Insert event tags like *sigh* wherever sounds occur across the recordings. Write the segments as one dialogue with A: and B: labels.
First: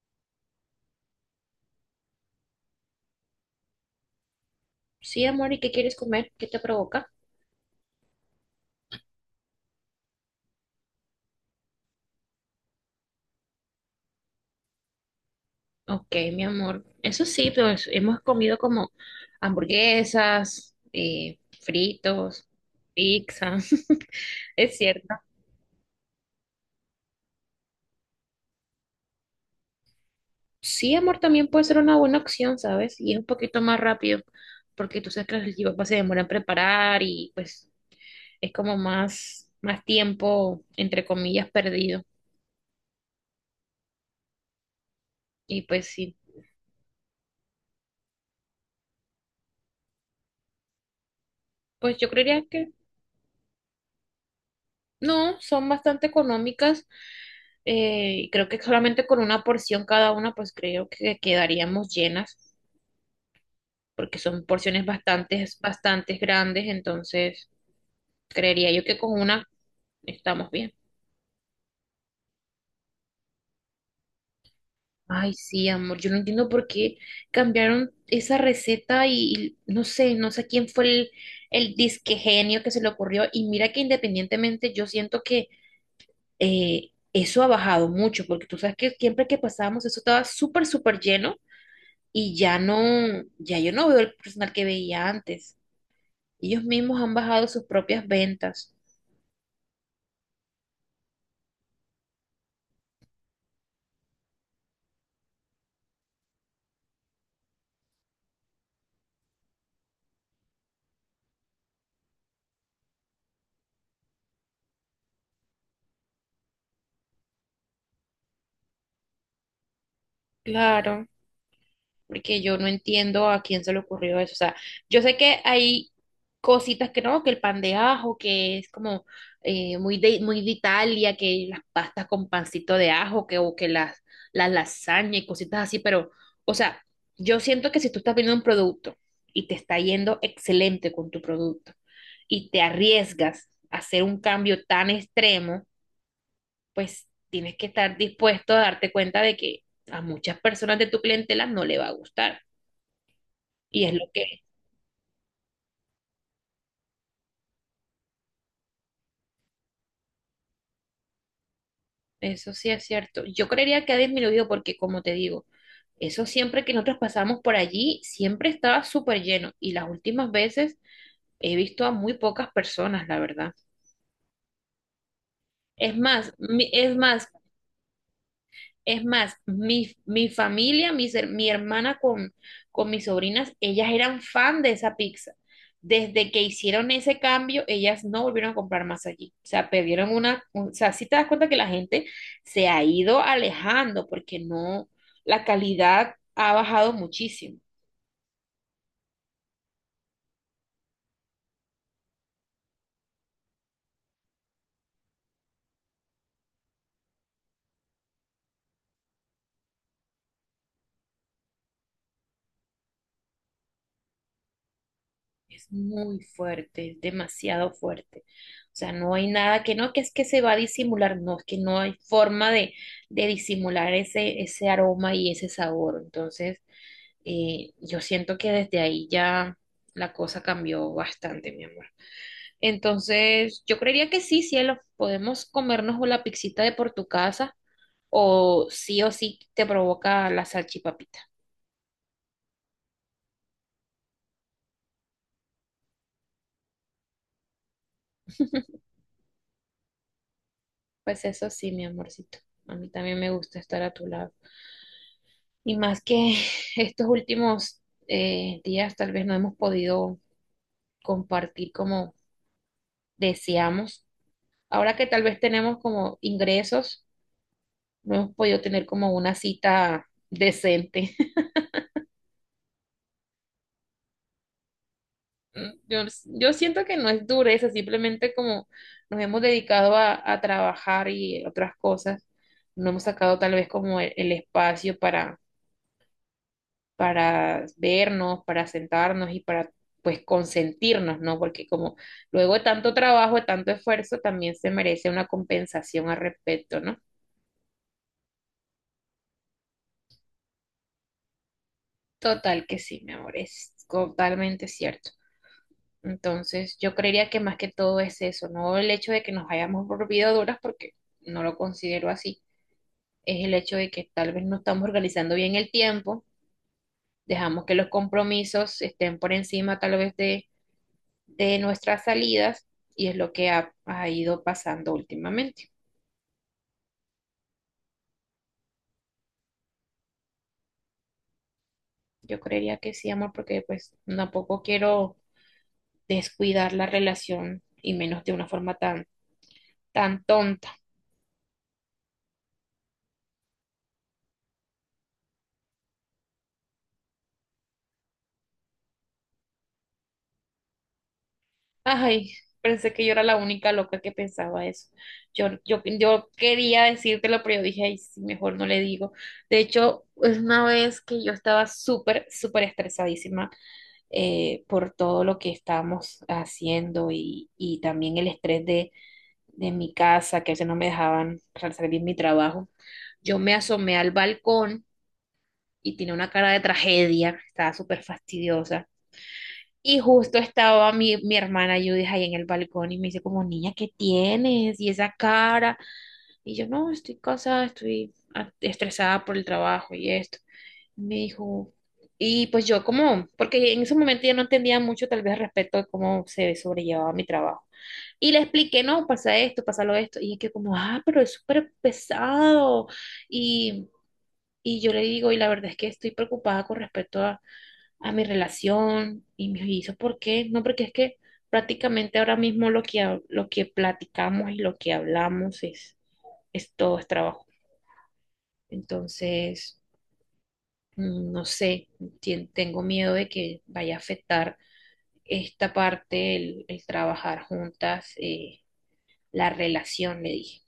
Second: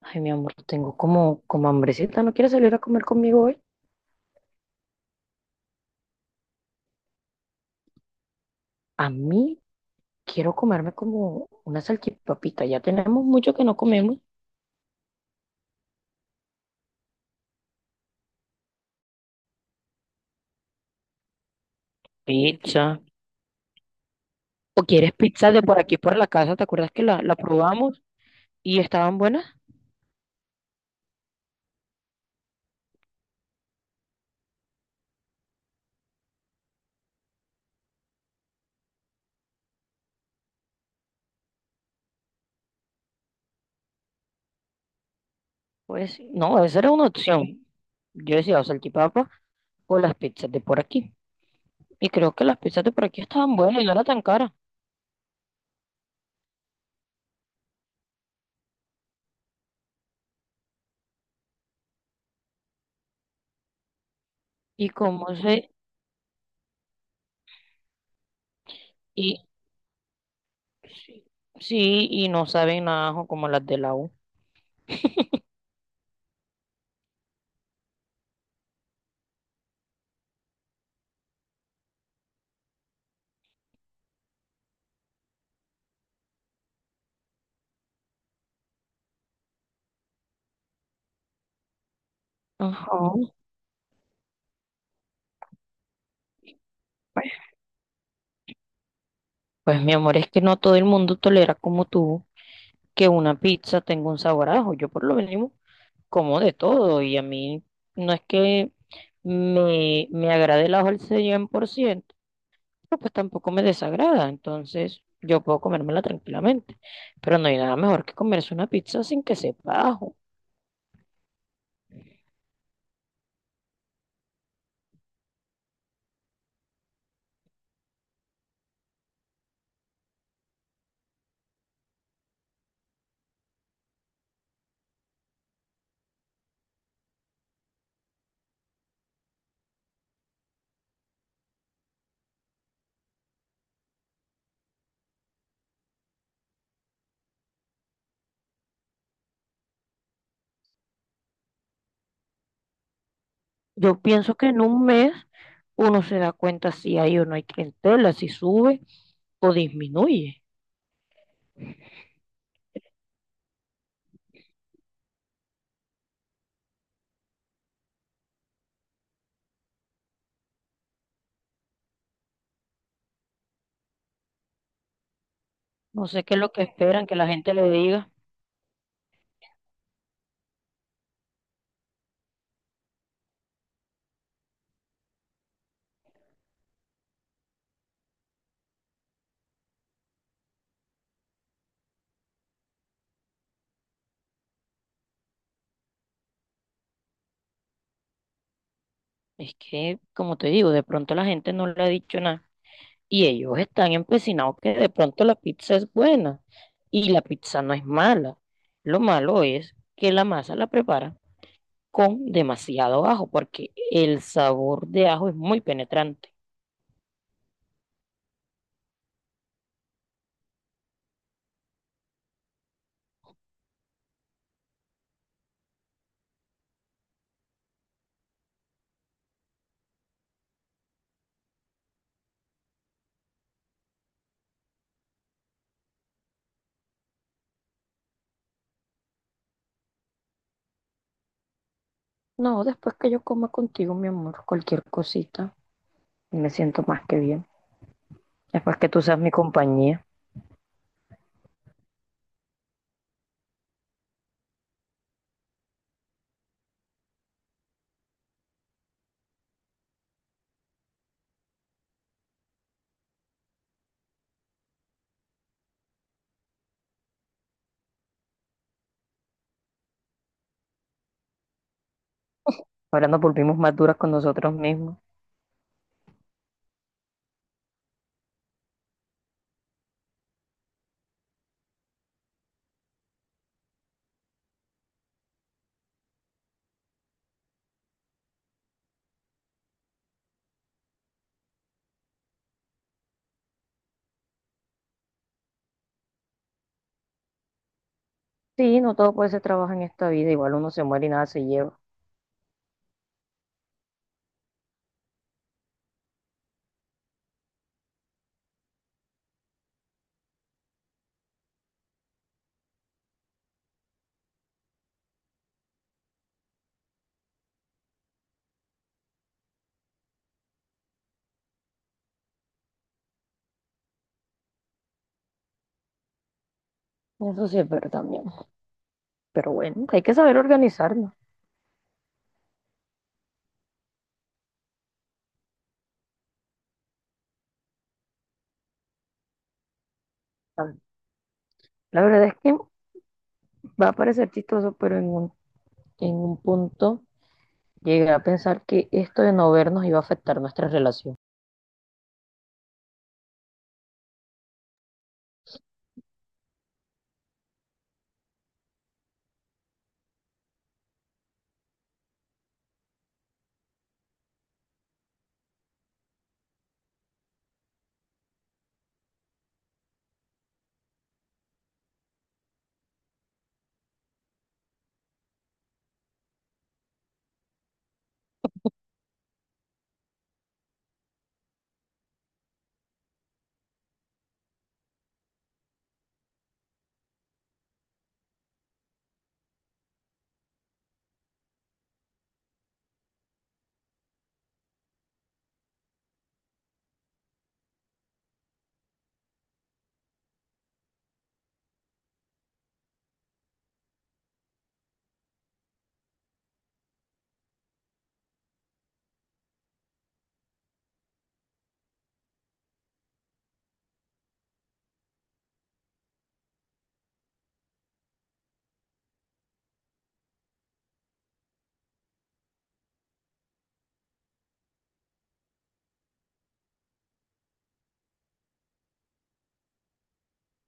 A: Ay, mi amor, tengo como hambrecita. ¿No quieres salir a comer conmigo hoy?
B: Sí, amor, ¿y qué quieres comer? ¿Qué te provoca?
A: A mí quiero comerme como una salchipapita. Ya tenemos mucho que no comemos.
B: Ok, mi amor. Eso sí, pero hemos comido como hamburguesas, fritos,
A: Pizza.
B: pizza. *laughs* Es
A: ¿O
B: cierto.
A: quieres pizza de por aquí, por la casa? ¿Te acuerdas que la probamos y estaban buenas?
B: Sí, amor, también puede ser una buena opción, ¿sabes? Y es un poquito más rápido, porque tú sabes que los chipas se demoran en preparar y pues es como más tiempo, entre comillas, perdido. Y pues sí,
A: Pues no, esa era una opción. Yo decía o salchipapa o las pizzas de por aquí.
B: pues yo
A: Y creo
B: creería
A: que las
B: que
A: pizzas de por aquí estaban buenas y no eran tan caras.
B: no, son bastante económicas. Eh, y creo que solamente con una porción cada una, pues creo que quedaríamos llenas, porque son porciones
A: Y como se...
B: bastante grandes, entonces creería yo que con
A: Y
B: una estamos bien.
A: sí, sí, y no saben nada ajo como las de la U.
B: Ay, sí, amor, yo no entiendo por qué cambiaron esa receta y no sé, no sé quién fue el disque genio que se le ocurrió. Y mira que independientemente yo siento que eso ha bajado mucho, porque tú sabes que siempre que pasábamos eso estaba súper lleno y ya no,
A: Ajá.
B: ya yo no veo el personal que veía antes. Ellos mismos han bajado sus propias ventas.
A: Pues mi amor, es que no todo el mundo tolera como tú que una pizza tenga un sabor a ajo. Yo por lo menos como de todo y a mí no es que me agrade el ajo al 100%, pero pues tampoco me desagrada. Entonces yo puedo comérmela tranquilamente. Pero no hay nada mejor que comerse una pizza sin que sepa ajo.
B: Claro. Porque yo no entiendo a quién se le ocurrió eso. O sea, yo sé que hay cositas que no, que el pan de ajo, que es como muy de Italia, que las pastas con pancito de ajo, que, o que las lasañas y cositas así, pero, o sea, yo siento que si tú estás viendo un producto y te está yendo excelente con tu producto y te arriesgas a hacer un cambio tan extremo, pues tienes que estar dispuesto a darte cuenta de que a muchas personas de tu clientela no le va a gustar. Y es lo
A: Yo pienso
B: que,
A: que en un mes uno se da cuenta si hay o no hay clientela, si sube o disminuye.
B: eso sí es cierto. Yo creería que ha disminuido porque, como te digo, eso siempre que nosotros pasamos por allí, siempre estaba súper lleno. Y las últimas veces he visto a muy pocas personas, la verdad.
A: No sé qué es lo que
B: Es
A: esperan que la
B: más,
A: gente le diga.
B: es más, mi familia, mi hermana con mis sobrinas, ellas eran fan de esa pizza. Desde que hicieron ese cambio, ellas no volvieron a comprar más allí. O sea, perdieron una, o sea, sí te das cuenta que la gente se ha ido alejando porque no, la calidad ha bajado muchísimo.
A: Es que, como te digo, de pronto la gente no le ha dicho nada y ellos están empecinados que de pronto la pizza es buena y la pizza no es mala. Lo malo es que la masa la preparan con demasiado ajo porque el sabor de ajo es muy
B: Es muy
A: penetrante.
B: fuerte, es demasiado fuerte. O sea, no hay nada que no, que es que se va a disimular, no, es que no hay forma de disimular ese, ese aroma y ese sabor. Entonces, yo siento que desde ahí ya la cosa cambió bastante, mi amor. Entonces, yo creería que sí, cielo, podemos comernos o la pixita de por tu casa o sí te provoca la salchipapita.
A: No, después que yo coma contigo, mi amor, cualquier cosita, me siento más que bien. Después que tú seas mi compañía,
B: Pues eso sí, mi amorcito. A mí también me gusta estar a tu lado. Y más que *laughs* estos últimos días tal vez no hemos podido compartir como deseamos. Ahora que tal vez tenemos como ingresos, no hemos podido tener como una cita decente. *laughs*
A: ahora nos volvimos más duras con nosotros mismos.
B: Yo siento que no es dureza, simplemente como nos hemos dedicado a trabajar y otras cosas, no hemos sacado tal vez como el espacio para vernos, para sentarnos y para pues consentirnos, ¿no? Porque como luego de tanto trabajo, de tanto esfuerzo, también se merece una compensación al respecto, ¿no?
A: Sí, no todo puede ser trabajo en esta vida, igual uno se muere y nada se lleva.
B: Total que sí, mi amor, es totalmente cierto. Entonces, yo creería que más que todo es eso, no el hecho de que nos hayamos volvido duras, porque no lo considero así, es el hecho de que tal vez no estamos organizando bien el tiempo, dejamos que los compromisos estén por encima tal vez de nuestras salidas y es lo que ha, ha ido pasando últimamente.
A: Eso sí es verdad, mi amor. Pero bueno, hay que saber organizarnos.
B: Yo creería que sí, amor, porque pues tampoco quiero descuidar la relación y menos de una forma tan, tan tonta.
A: La verdad es que va a parecer chistoso, pero en un punto llegué a pensar que esto de no vernos iba a afectar nuestra relación.
B: Ay, pensé que yo era la única loca que pensaba eso. Yo quería decírtelo, pero yo dije, ay, sí, mejor no le digo. De hecho, es una vez que yo estaba súper, súper estresadísima por todo lo que estábamos haciendo y también el estrés de mi casa, que a veces no me dejaban realizar bien mi trabajo. Yo me asomé al balcón y tenía una cara de tragedia, estaba súper fastidiosa. Y justo estaba mi hermana Judith ahí en el balcón y me dice como, niña, ¿qué tienes? Y esa cara. Y yo, no, estoy cansada, estoy estresada por el trabajo y esto. Me dijo, y pues yo como, porque en ese momento yo no entendía mucho tal vez respecto de cómo se sobrellevaba mi trabajo. Y le expliqué, no, pasa esto, pasa lo esto. Y es que como, ah, pero es súper pesado. Y, y yo le digo, y la verdad es que estoy preocupada con respecto a mi relación. Y me hizo, ¿por qué? No, porque es que prácticamente ahora mismo lo que, lo que platicamos y lo que hablamos es todo es trabajo. Entonces, no sé, tengo miedo de que vaya a afectar esta parte, el trabajar juntas, la relación, le dije.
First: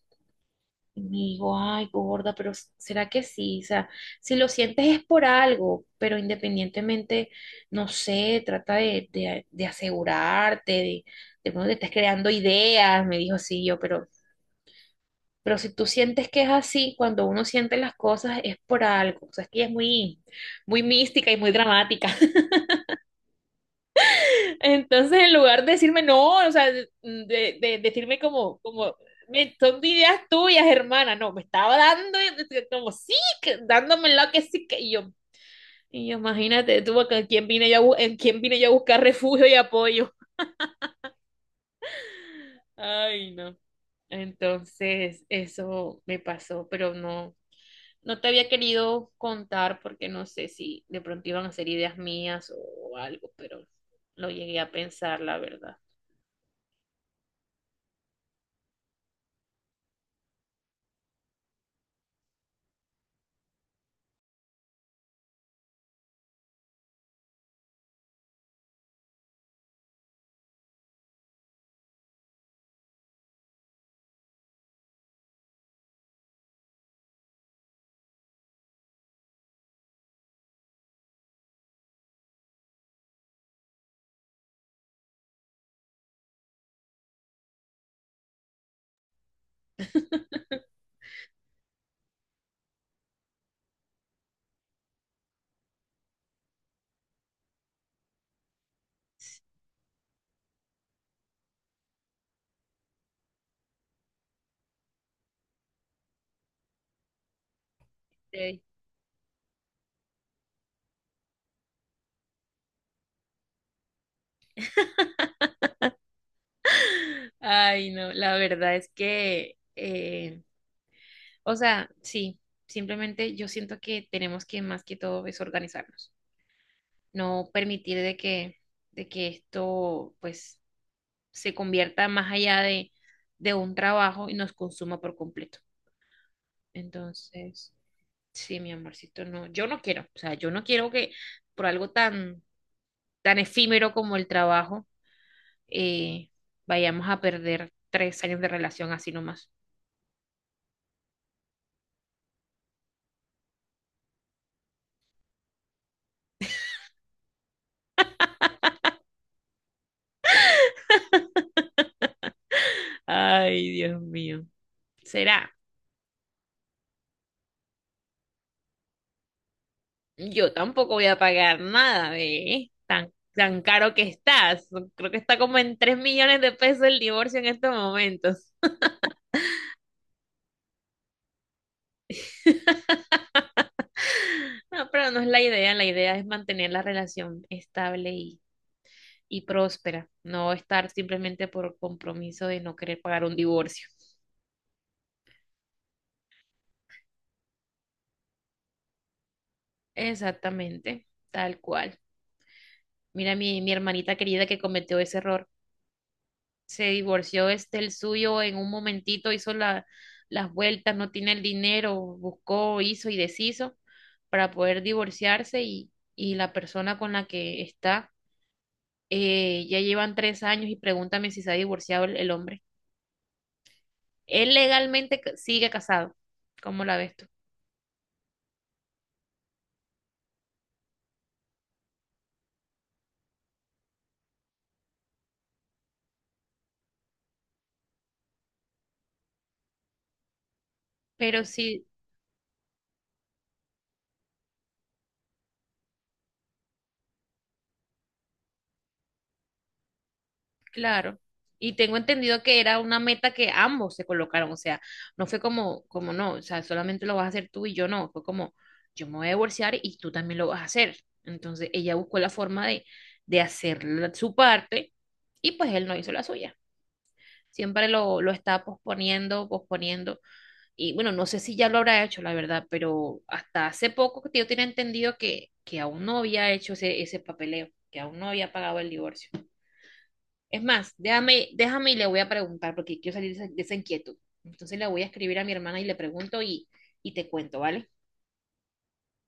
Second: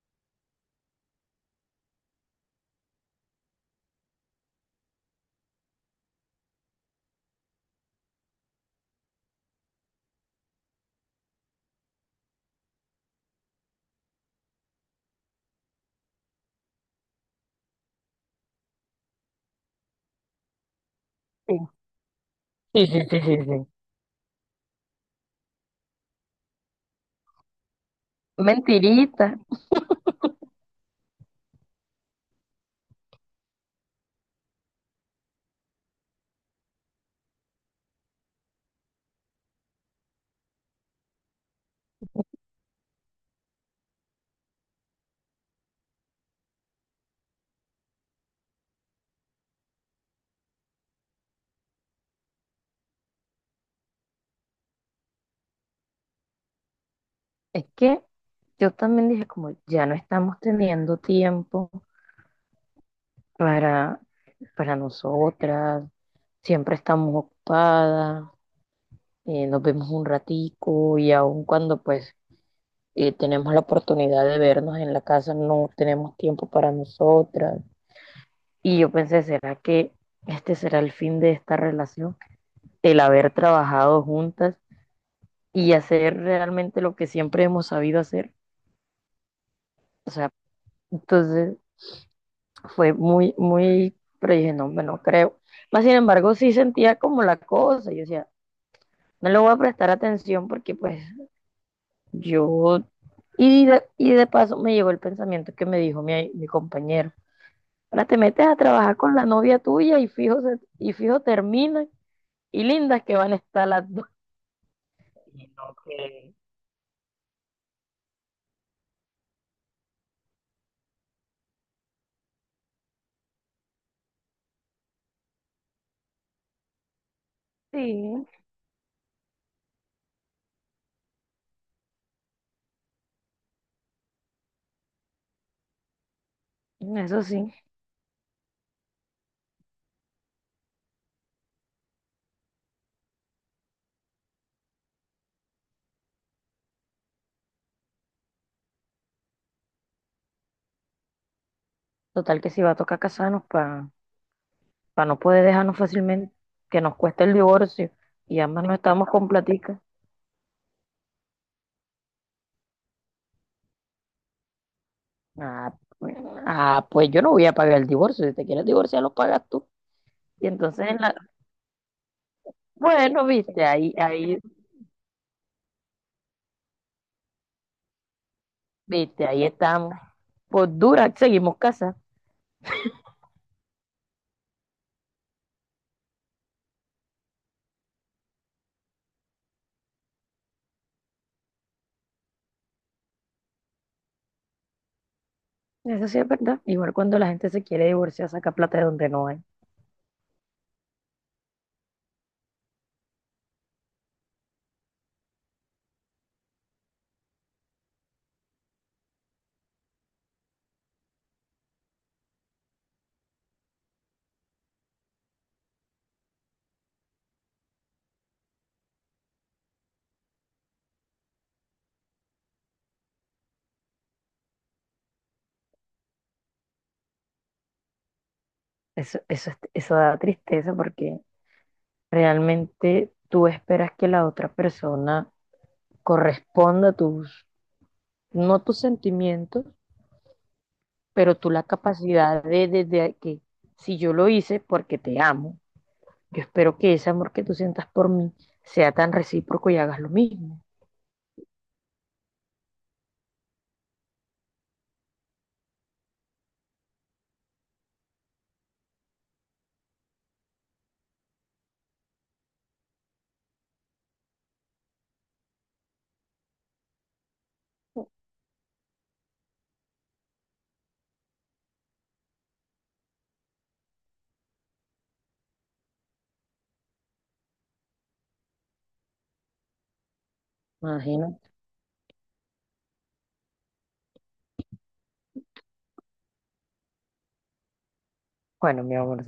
B: Y me digo, ay, gorda, pero ¿será que sí? O sea, si lo sientes es por algo, pero independientemente, no sé, trata de asegurarte, de pronto te estás creando ideas, me dijo, sí, pero si tú sientes que es así, cuando uno siente las cosas es por algo, o sea, es que ella es muy, muy mística y muy
A: Sí.
B: dramática.
A: Sí, sí, sí, sí, sí.
B: Entonces, en lugar de decirme no, o sea, de decirme como,
A: Mentirita.
B: Son ideas tuyas, hermana, no, me estaba dando, como sí, dándome lo que sí, que y yo, imagínate tú, acá, ¿en quién vine yo a, en quién vine yo a buscar refugio y apoyo? Ay, no. Entonces, eso me pasó, pero no, no te había querido contar porque no sé si de pronto iban a ser ideas mías o algo, pero lo llegué a pensar, la verdad.
A: Es que yo también dije como ya no estamos teniendo tiempo para, para nosotras, siempre estamos ocupadas, nos vemos un ratico y aun cuando pues tenemos la oportunidad de vernos en la casa, no tenemos tiempo para nosotras. Y yo pensé, ¿será que este será el fin de esta relación? El haber trabajado juntas y hacer realmente lo que siempre hemos sabido hacer. O sea,
B: *laughs*
A: entonces fue muy, muy, pero dije, no, no creo. Más sin embargo, sí sentía como la cosa. Yo decía, no le voy a prestar atención porque pues yo... Y de paso me llegó el pensamiento que me dijo mi compañero. Ahora te metes a trabajar con la novia tuya y fijo, fijo terminan y lindas que van a estar las dos. Y no que-
B: Ay, no, la verdad es que, o sea, sí, simplemente yo siento que tenemos que más que todo es organizarnos, no permitir
A: Sí,
B: de que esto pues se convierta más allá de un trabajo y nos consuma por completo.
A: eso sí.
B: Entonces, sí, mi amorcito, no, yo no quiero, o sea, yo no quiero que por algo tan, tan efímero como el trabajo, eh, vayamos a perder 3 años de relación así nomás.
A: Total que si va a tocar casarnos para no poder dejarnos fácilmente, que nos cueste el divorcio y ambas no estamos con platica.
B: Ay, Dios mío. Será.
A: Ah, pues, ah, pues yo no voy a pagar el divorcio, si te quieres divorciar lo pagas tú. Y
B: Yo
A: entonces,
B: tampoco
A: en
B: voy
A: la...
B: a pagar nada, ve, Tan,
A: bueno,
B: tan
A: viste,
B: caro que estás. Creo que está como en 3 millones de pesos el divorcio en estos momentos.
A: viste, ahí estamos. Por dura, seguimos casados.
B: *laughs* No, pero no es la idea. La idea es mantener la relación estable y próspera. No estar simplemente por compromiso de no querer pagar un divorcio.
A: Eso sí es verdad. Igual cuando la gente se quiere divorciar, saca plata de donde no hay.
B: Exactamente, tal cual. Mira mi hermanita querida que cometió ese error. Se divorció este el suyo en un momentito, hizo la, las vueltas, no tiene el dinero, buscó, hizo y deshizo para poder divorciarse y la persona con la que está ya llevan 3 años y pregúntame si se ha divorciado el hombre. Él legalmente sigue casado, ¿cómo la ves tú?
A: Eso da tristeza porque realmente tú esperas que la otra persona corresponda a tus, no tus sentimientos, pero
B: Pero
A: tú la
B: sí,
A: capacidad de, de que si yo lo hice porque te amo, yo espero que ese amor que tú sientas por mí sea tan recíproco y hagas lo mismo.
B: claro. Y tengo entendido que era una meta que ambos se colocaron, o sea, no fue como, como no, o sea, solamente lo vas a hacer tú y yo no, fue como, yo me voy a divorciar y tú también lo vas a hacer. Entonces ella buscó la forma de hacer su parte y pues él no hizo la suya. Siempre lo estaba posponiendo, posponiendo. Y bueno, no sé si ya lo habrá hecho, la verdad, pero hasta hace poco que yo tenía entendido que aún no había hecho ese, ese papeleo, que aún no había pagado el divorcio. Es más,
A: Imagino.
B: déjame, déjame y le voy a preguntar porque quiero salir de esa inquietud. Entonces le voy a escribir a mi hermana y le pregunto y te cuento, ¿vale?
A: Bueno, mi amor,